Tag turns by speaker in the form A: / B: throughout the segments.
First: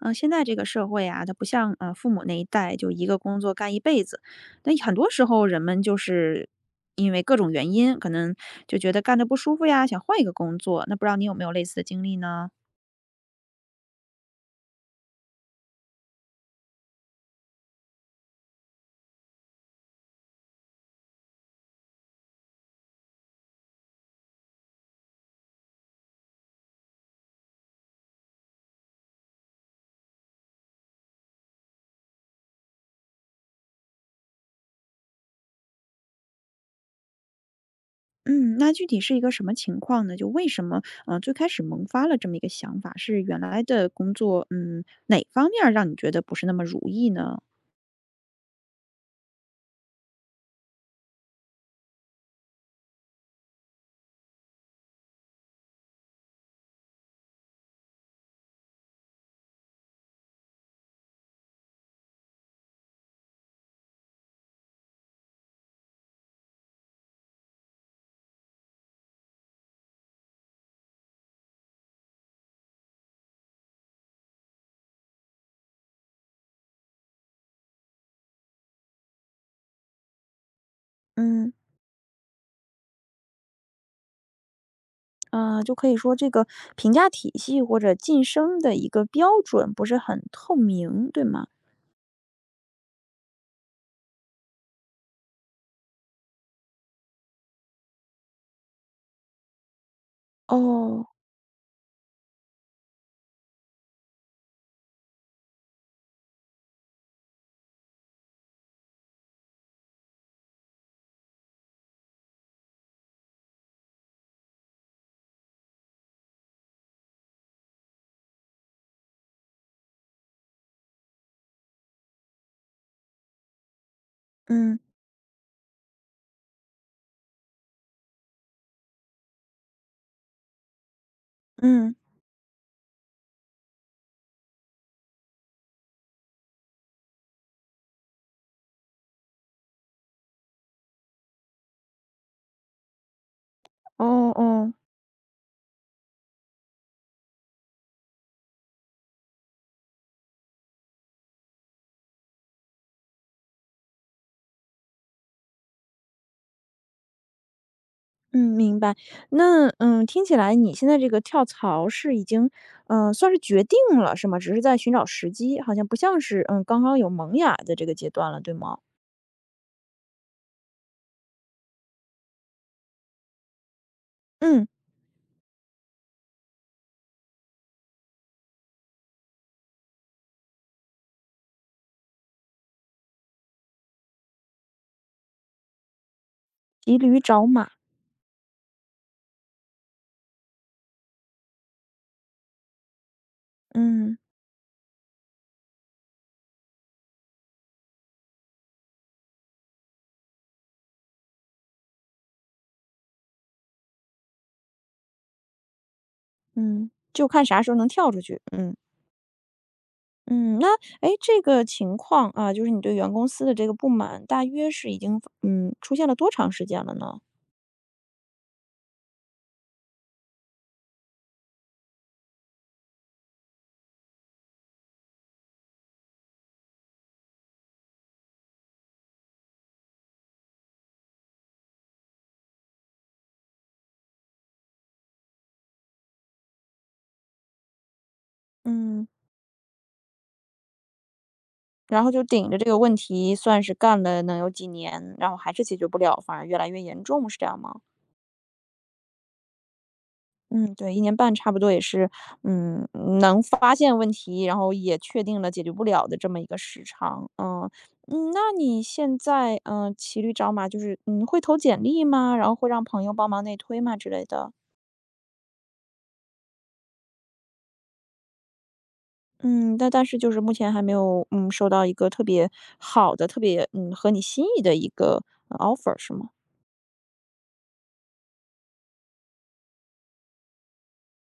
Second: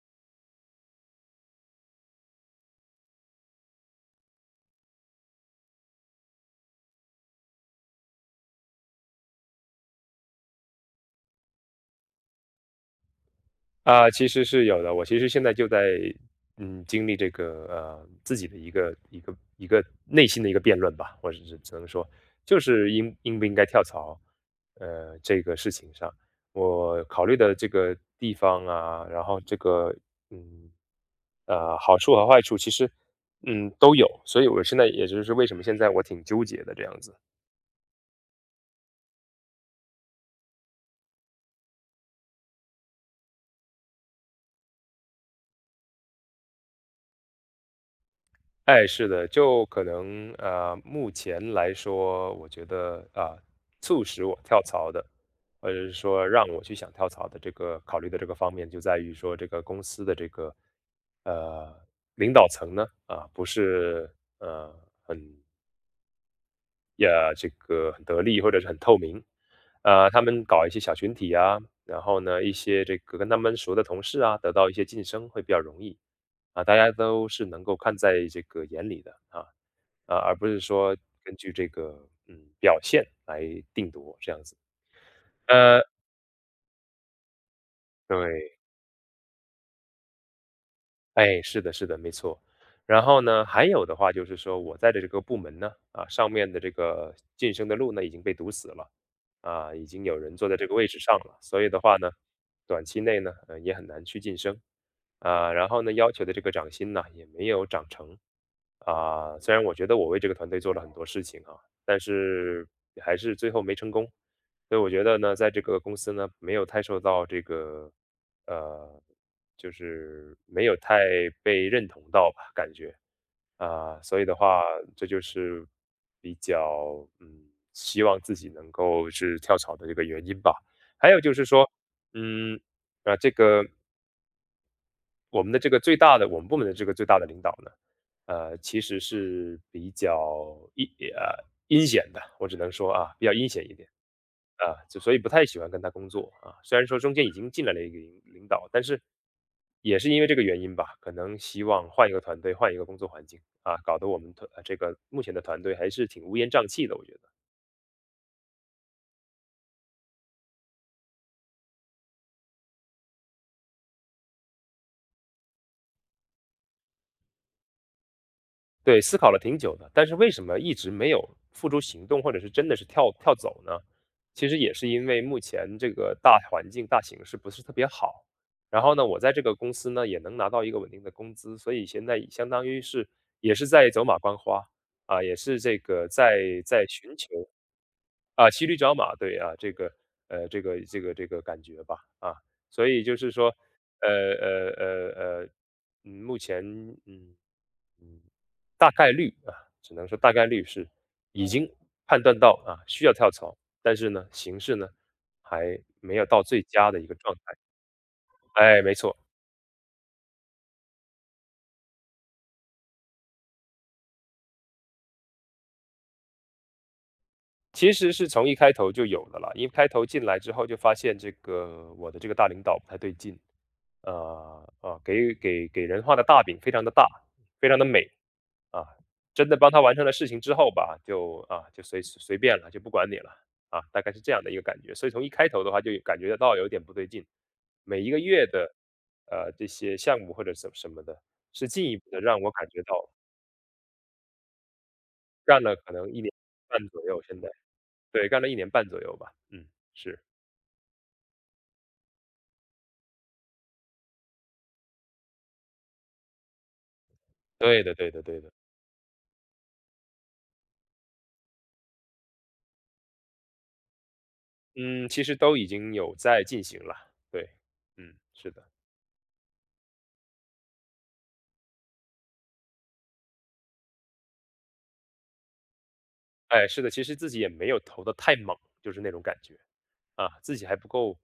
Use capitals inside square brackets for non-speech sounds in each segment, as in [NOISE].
A: 嗯，现在这个社会啊，它不像父母那一代，就一个工作干一辈子。那很多时候人们就是因为各种原因，可能就觉得干的不舒服呀，想换一个工作。那不知道你有没有类似的经历呢？
B: 啊，其实是有的。我其实现在就在，经历这个自己的一个内心的一个辩论吧，我只是只能说，就是不应该跳槽，这个事情上，我考虑的这个地方啊，然后这个嗯好处和坏处其实都有，所以我现在也就是为什么现在我挺纠结的这样子。
A: 嗯，那具体是一个什么情况呢？就为什么最开始萌发了这么一个想法，是原来的工作哪方面儿让你觉得不是那么如意呢？
B: 哎，是的，就可能目前来说，我觉得啊、促使我跳槽的，或者是说让我去想跳槽的这个考虑的这个方面，就在于说这个公司的这个呃领导层呢啊、不是呃很呀，这个很得力或者是很透明。他们搞一些小群体啊，然后呢，一些这个跟他们熟的同事啊，得到一些晋升会比较容易啊，大家都是能够看在这个眼里的啊，啊，而不是说根据
A: 嗯，
B: 这个表现来定夺这样子。
A: 啊，就
B: 呃，
A: 可以说这个评价体系或者晋
B: 对。
A: 升的一个标准不是很透明，对
B: 哎，
A: 吗？
B: 是的，是的，没错。然后呢，还有的话就是说，我在的这个部门呢，啊，上面的这个晋升的路呢已经被堵死了，啊，已经有人坐在这个位置
A: 哦，
B: 上了，所以的话呢，短期内呢，也很难去晋升，啊，然后呢，要求的这个涨薪呢也没有涨成，啊，虽然我觉得我为这个团队做了很多事情啊，但是还是最后没成功。所以我觉得呢，在这个公司呢，没有太受到这个，呃，就是没有太被认同到吧，感觉啊，所以的话，
A: 嗯，
B: 这就是比较希望自己能够是跳槽的这个原因吧。还有就是说，
A: 嗯，
B: 嗯，这个我们部门的这个最大的领导呢，其实是比较阴险的，我只能说啊，比较阴险一点。
A: 哦哦，
B: 啊，就所以不太喜欢跟他工作啊，虽然说中间已经进来了一个领导，但是也是因为这个原因吧，可能希望换一个团队，换一个工作环境啊，搞得我们团呃这个目前的团队还是挺乌烟瘴气的，我觉得。
A: 嗯，明白。那，听起来你现在这个跳槽是已经，算是决定了，是吗？只是在寻找时机，好像不像是，刚刚有萌芽的这个阶段了，对吗？
B: 对，思考了挺久的，但是为什么一直没有付诸行动，或者是真的是跳走呢？其实
A: 嗯，
B: 也是因为目前这个大环境、大形势不是特别好。然后呢，我在这个公司呢也能拿到一个稳定的工资，所以现在相当于是也是在走马观花啊，也是这个在
A: 骑
B: 寻
A: 驴
B: 求
A: 找马，
B: 啊骑驴找马，对啊，这个这个感觉吧啊，所以就是说呃
A: 嗯，
B: 呃呃呃，目前嗯嗯大概率啊，只能说大概率是已经判断到啊需要跳槽，但是呢，形势呢还没有到最
A: 嗯，
B: 佳的一个
A: 就
B: 状
A: 看
B: 态。
A: 啥时候能跳出去，嗯。
B: 哎，没错，
A: 嗯，那哎，诶，这个情况啊，就是你对原公司的这个不满，大约是已经，出现了多长时间了呢？
B: 其实是从一开头就有的了，一开头进来之后就发现这个我的这个大领导不太对劲，给人画的大饼非常的大，非常的美，啊，真的帮他完成了事情之后吧，就啊，就随便了，就不管你了啊，大概是这样的一个感觉。所以从一开头的话就感觉得到有点不对劲，每一个月的
A: 嗯。
B: 这些项目或者什么的，是进一
A: 然
B: 步
A: 后
B: 的
A: 就
B: 让
A: 顶
B: 我
A: 着这
B: 感
A: 个
B: 觉到
A: 问题，算是干了能有几年，然后还是
B: 干
A: 解
B: 了
A: 决
B: 可
A: 不
B: 能
A: 了，
B: 一年
A: 反而越来
B: 半
A: 越严
B: 左右，
A: 重，是
B: 现
A: 这
B: 在
A: 样吗？
B: 对，干了一年半左右吧，嗯，是
A: 嗯，对一年半差不多也是，嗯，能发现问题，然后也确定了解决不了的这么一个时长。嗯，
B: 对的，对的，
A: 嗯，
B: 对
A: 那
B: 的，
A: 你现在，骑驴找马就是，会投简历吗？然后会让朋友帮忙内推吗之类的？
B: 嗯，其实都已经有在进行了，对，嗯，是的。
A: 嗯，但是就是目前还没有，收到一个特别好的，特别，合你心意的一个offer 是吗？
B: 哎，是的，其实自己也没有投得太猛，就是那种感觉。啊，自己还不够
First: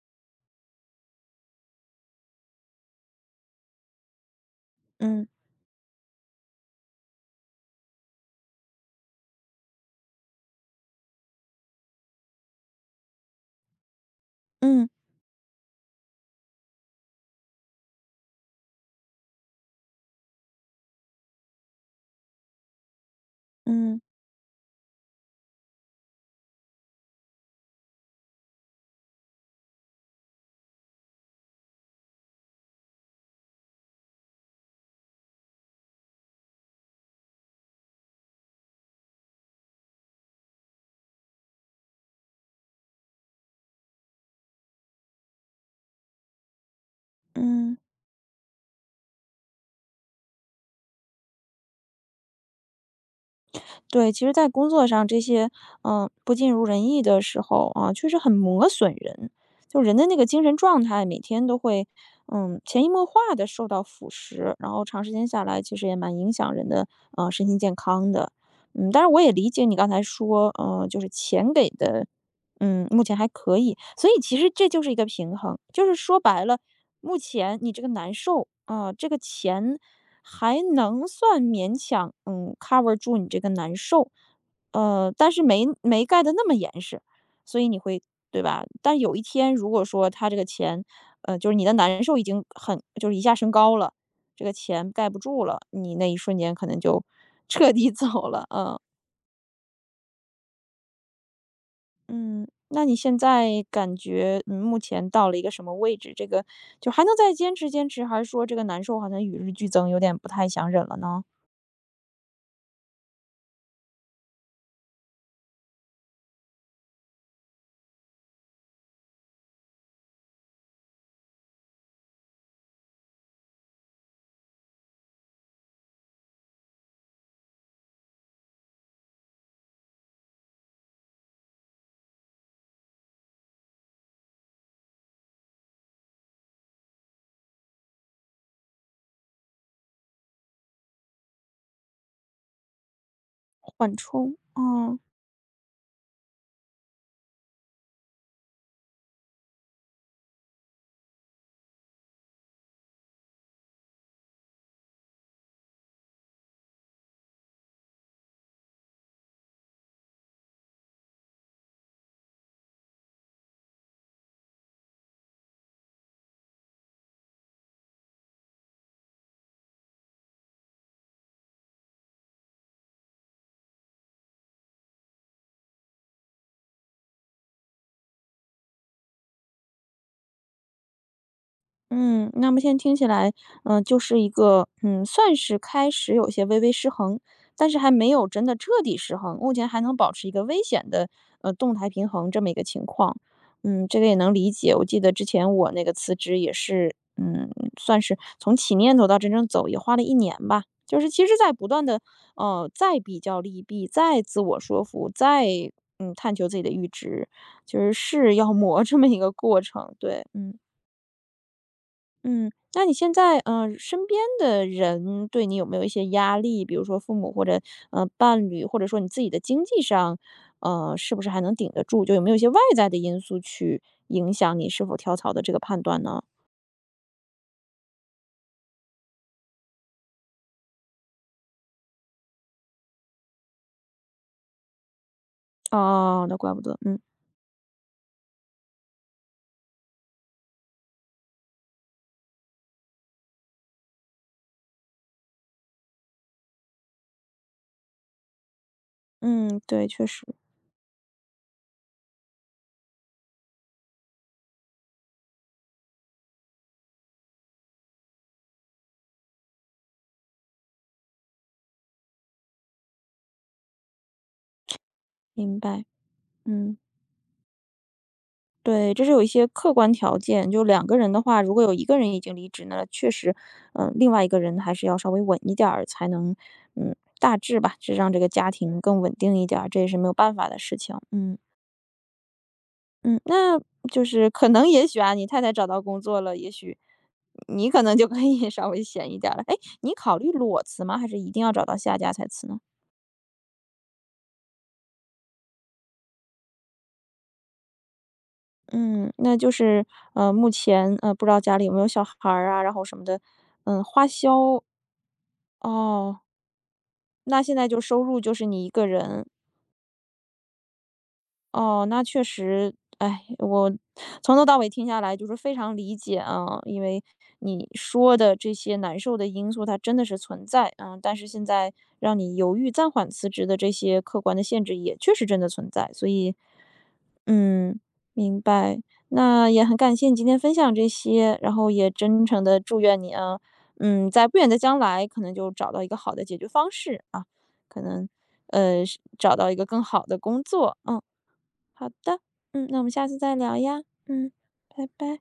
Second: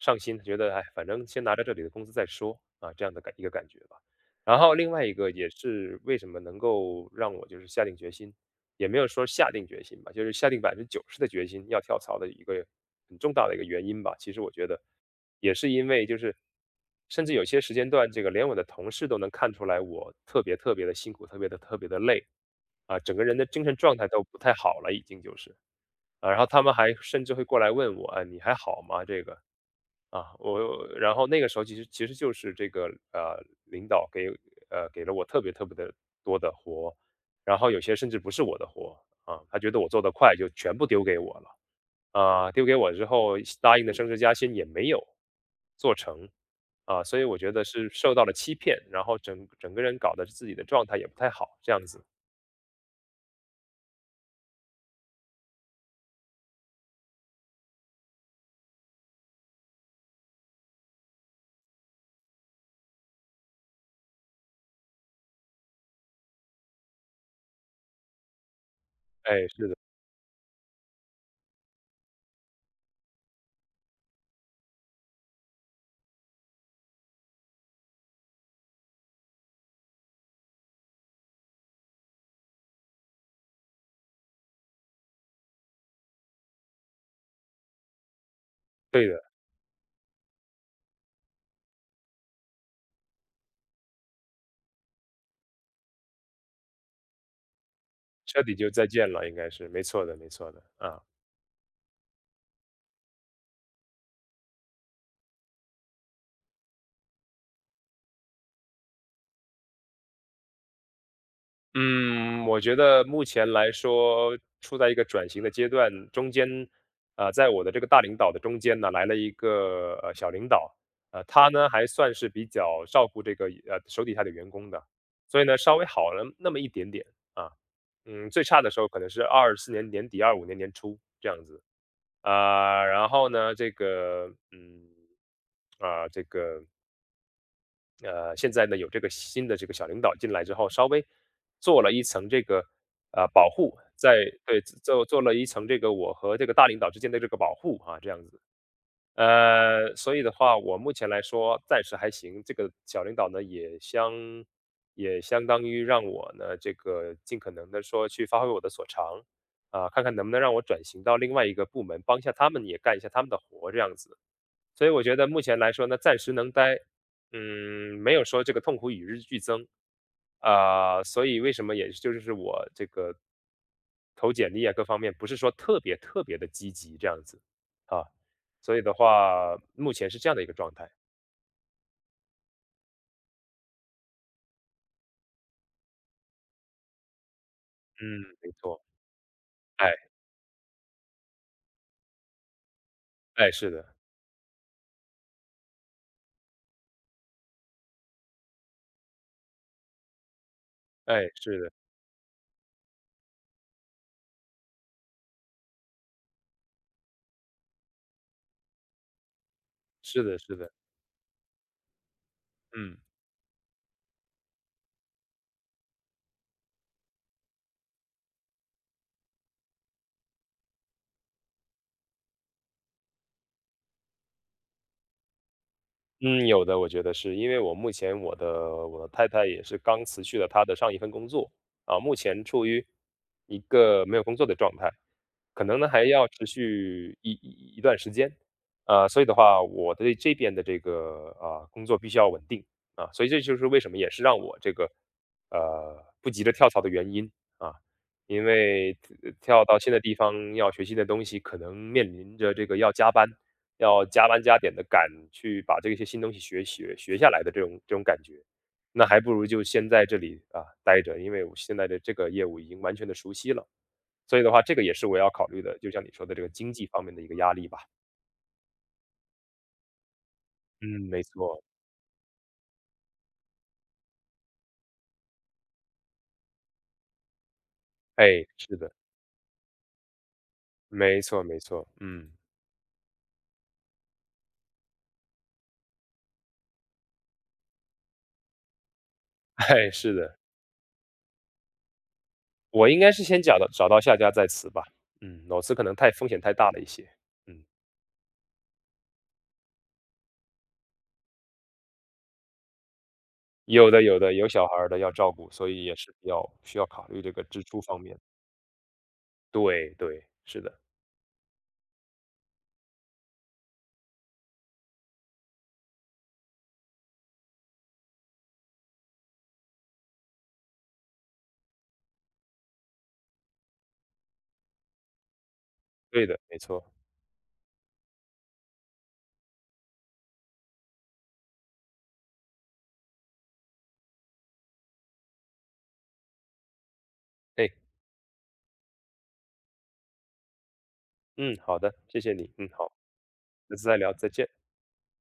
B: 上心，觉得哎，反正先拿着这里的工资再说啊，这样的一个感觉吧。然后另外一
A: 嗯，
B: 个也是为什么能够让我就是下定决心也没有说下定决心吧，就是下定90%的决心要跳槽的一个很重大的一个原因吧。其实我觉得
A: 嗯，
B: 也是因为就是甚至有些时间段，这个连我的同事都能看出来我特别特别的辛苦，特别的特别的累，啊，整个人的精神状
A: 嗯，
B: 态都不太好了已经就是。啊，然后他们还甚至会过来问我：“啊，你还好吗？”这个。啊，我然后那个时候其实就是这个，领导给了我特别特别的多的活，然后有些甚至不是我的活，啊，他觉得我做得快就全部丢给我了。啊，丢给我之后答应的升职加薪也没有做成，啊，所以我觉得
A: 嗯。
B: 是受到了欺骗，然后整个人搞得自己的状态也不太好，这样子。
A: 对，其实在工作上这些，不尽如人意的时候啊，确实很磨损人。就人的那个精神状态，每天都会，潜移默化的受到腐蚀，然后长时间下来，其实也蛮影响人的，身心健康的。嗯，但是我也
B: 哎，
A: 理解
B: 是
A: 你
B: 的，
A: 刚才说，就是钱给的目前还可以，所以其实这就是一个平衡，就是说白了，目前你这个难受啊，这个钱还能算勉强，cover 住你这个难受，但是没盖的那么严实，所以你会对吧？但
B: 对的，
A: 有一天如果说他这个钱，就是你的难受已经很就是一下升高了，这个钱盖不住了，你那一瞬间可能就彻底 [LAUGHS] 走
B: 彻
A: 了，
B: 底就
A: 嗯。
B: 再见了，应该是，没错的没错的，啊。
A: 嗯，那你现在感觉，目前到了一个什么位置？这个就还能再坚持坚持，还是说这个难受好像与日俱增，有点不太想忍了呢？
B: 嗯，我觉得目前来说，处在一个转型的阶段，中间，在我的这个大领导的中间呢，来了一个小领导，他呢还算是比较照顾这个手底下的员工的，所以呢稍微好了那么一点点啊，嗯，最差的时候可能是24年年底、25年年初这样子啊，然后呢，这个这个现在呢有这个新的这个小领导进来之后，稍微做了一层这个保护，
A: 缓
B: 在
A: 冲，
B: 对
A: 嗯。
B: 做了一层这个我和这个大领导之间的这个保护啊，这样子。所以的话，我目前来说暂时还行。这个小领导呢，也相当于让我呢，这个尽可能的说去发挥我的所长啊，看看能不能让我转型到另外一个部门，帮一下他们，也干一下他们的活，这样子。所以我觉得目前来说呢，暂时能待，没有说这个痛苦与日俱增，啊、所以为什么也就是我这个投简历啊各方面不是说特别特别的积极这样子啊，所以的话，目前是这样的一个状态。
A: 嗯，那么现在听起来，就是一个，算是开始有些微微失衡，但是还
B: 嗯，
A: 没有真
B: 没
A: 的彻
B: 错，
A: 底失衡，目前还
B: 哎
A: 能保持一个危险的，动态平衡这么一个情况。
B: 哎，是
A: 嗯，
B: 的，
A: 这个也能理解。我记得之前我那个辞职也是，算是从起念头到真正走也花了一年吧。就是其
B: 哎
A: 实，在
B: 是
A: 不
B: 的，
A: 断的，再比较利弊，再自我说服，再探求自己的阈值，就是要磨 [LAUGHS] 这么一个过程。
B: 是
A: 对，
B: 的是
A: 嗯。
B: 的，
A: 嗯，那你
B: 嗯。
A: 现在，身边的人对你有没有一些压力？比如说父母或者，伴侣，或者说你自己的经济上，是不是还能顶得住？就有没有一些外在的因素去影响你是否跳槽的这个判断呢？
B: 嗯，有的，我觉得是因为我目前我的太太也是刚辞去了她的上一份工作啊，目前处于一个没有工作的状态，可能呢还
A: 哦，
B: 要
A: 那
B: 持
A: 怪不得，嗯，
B: 续一段时间，啊，所以的话，我对这边的这个啊、工作必须要稳定啊，所以这就是为什么也是让我这个不急着跳槽的原因啊，因为
A: 嗯，
B: 跳到
A: 对，
B: 新的
A: 确
B: 地
A: 实，
B: 方要学新的东西，可能面临着这个要加班加点的赶去把这些新东西学下来的这种感觉。那还不如就先在这里啊待着，因为我现在的这个业务已经完全的熟悉了。所以的话，这个也是我要考
A: 明
B: 虑的，
A: 白，
B: 就像你说的这个经
A: 嗯。
B: 济方面的一个压力吧。
A: 对，这是有一些客观条件，就两个
B: 嗯，
A: 人的
B: 没
A: 话，如
B: 错，
A: 果有一个人已经离职呢，确实，另外一个人还是要稍微稳一点儿，才能，大致吧，是让这个
B: 哎，
A: 家
B: 是
A: 庭
B: 的，
A: 更稳定一点儿，这也是没有办法的事情。
B: 没
A: 嗯
B: 错没错，嗯，
A: 嗯，那就是可能也许啊，你太太找到工作了，也许你可能就可以 [LAUGHS] 稍微闲一点儿了。哎，
B: [LAUGHS] 哎，
A: 你
B: 是
A: 考虑
B: 的，
A: 裸辞吗？还是一定要找到下家才辞呢？
B: 我应该是先找到下家再辞吧。嗯，裸辞可能太风险太大了一些。嗯，
A: 嗯，那就是目前不知道家里有没有小孩儿啊，然后什么的，
B: 有的
A: 花
B: 有的，有
A: 销
B: 小孩儿的要照顾，所以也是
A: 哦，
B: 需要考虑这
A: 那
B: 个
A: 现
B: 支
A: 在就
B: 出
A: 收
B: 方面。
A: 入就是你一个人，
B: 对对，是的，
A: 哦，那确实，哎，我从头到尾听下来就是非常理解啊，因为你说的这些难受的因素它真的是存在啊，但是现在让你犹豫暂缓辞职的这些客观的限制也确实真的存在，所
B: 对
A: 以
B: 的，没错。
A: 嗯，明白。那也很感谢你今天分享这些，然后也真诚的祝愿你啊，在不远的将来可能就找到一个好的解决方式啊，
B: 哎，
A: 可能，呃，找到一个更好的工作。嗯，
B: 嗯，好
A: 好
B: 的，
A: 的，
B: 谢谢你，嗯，
A: 那我们
B: 好，
A: 下次再聊
B: 下
A: 呀，
B: 次再聊，再
A: 嗯，
B: 见。
A: 拜拜。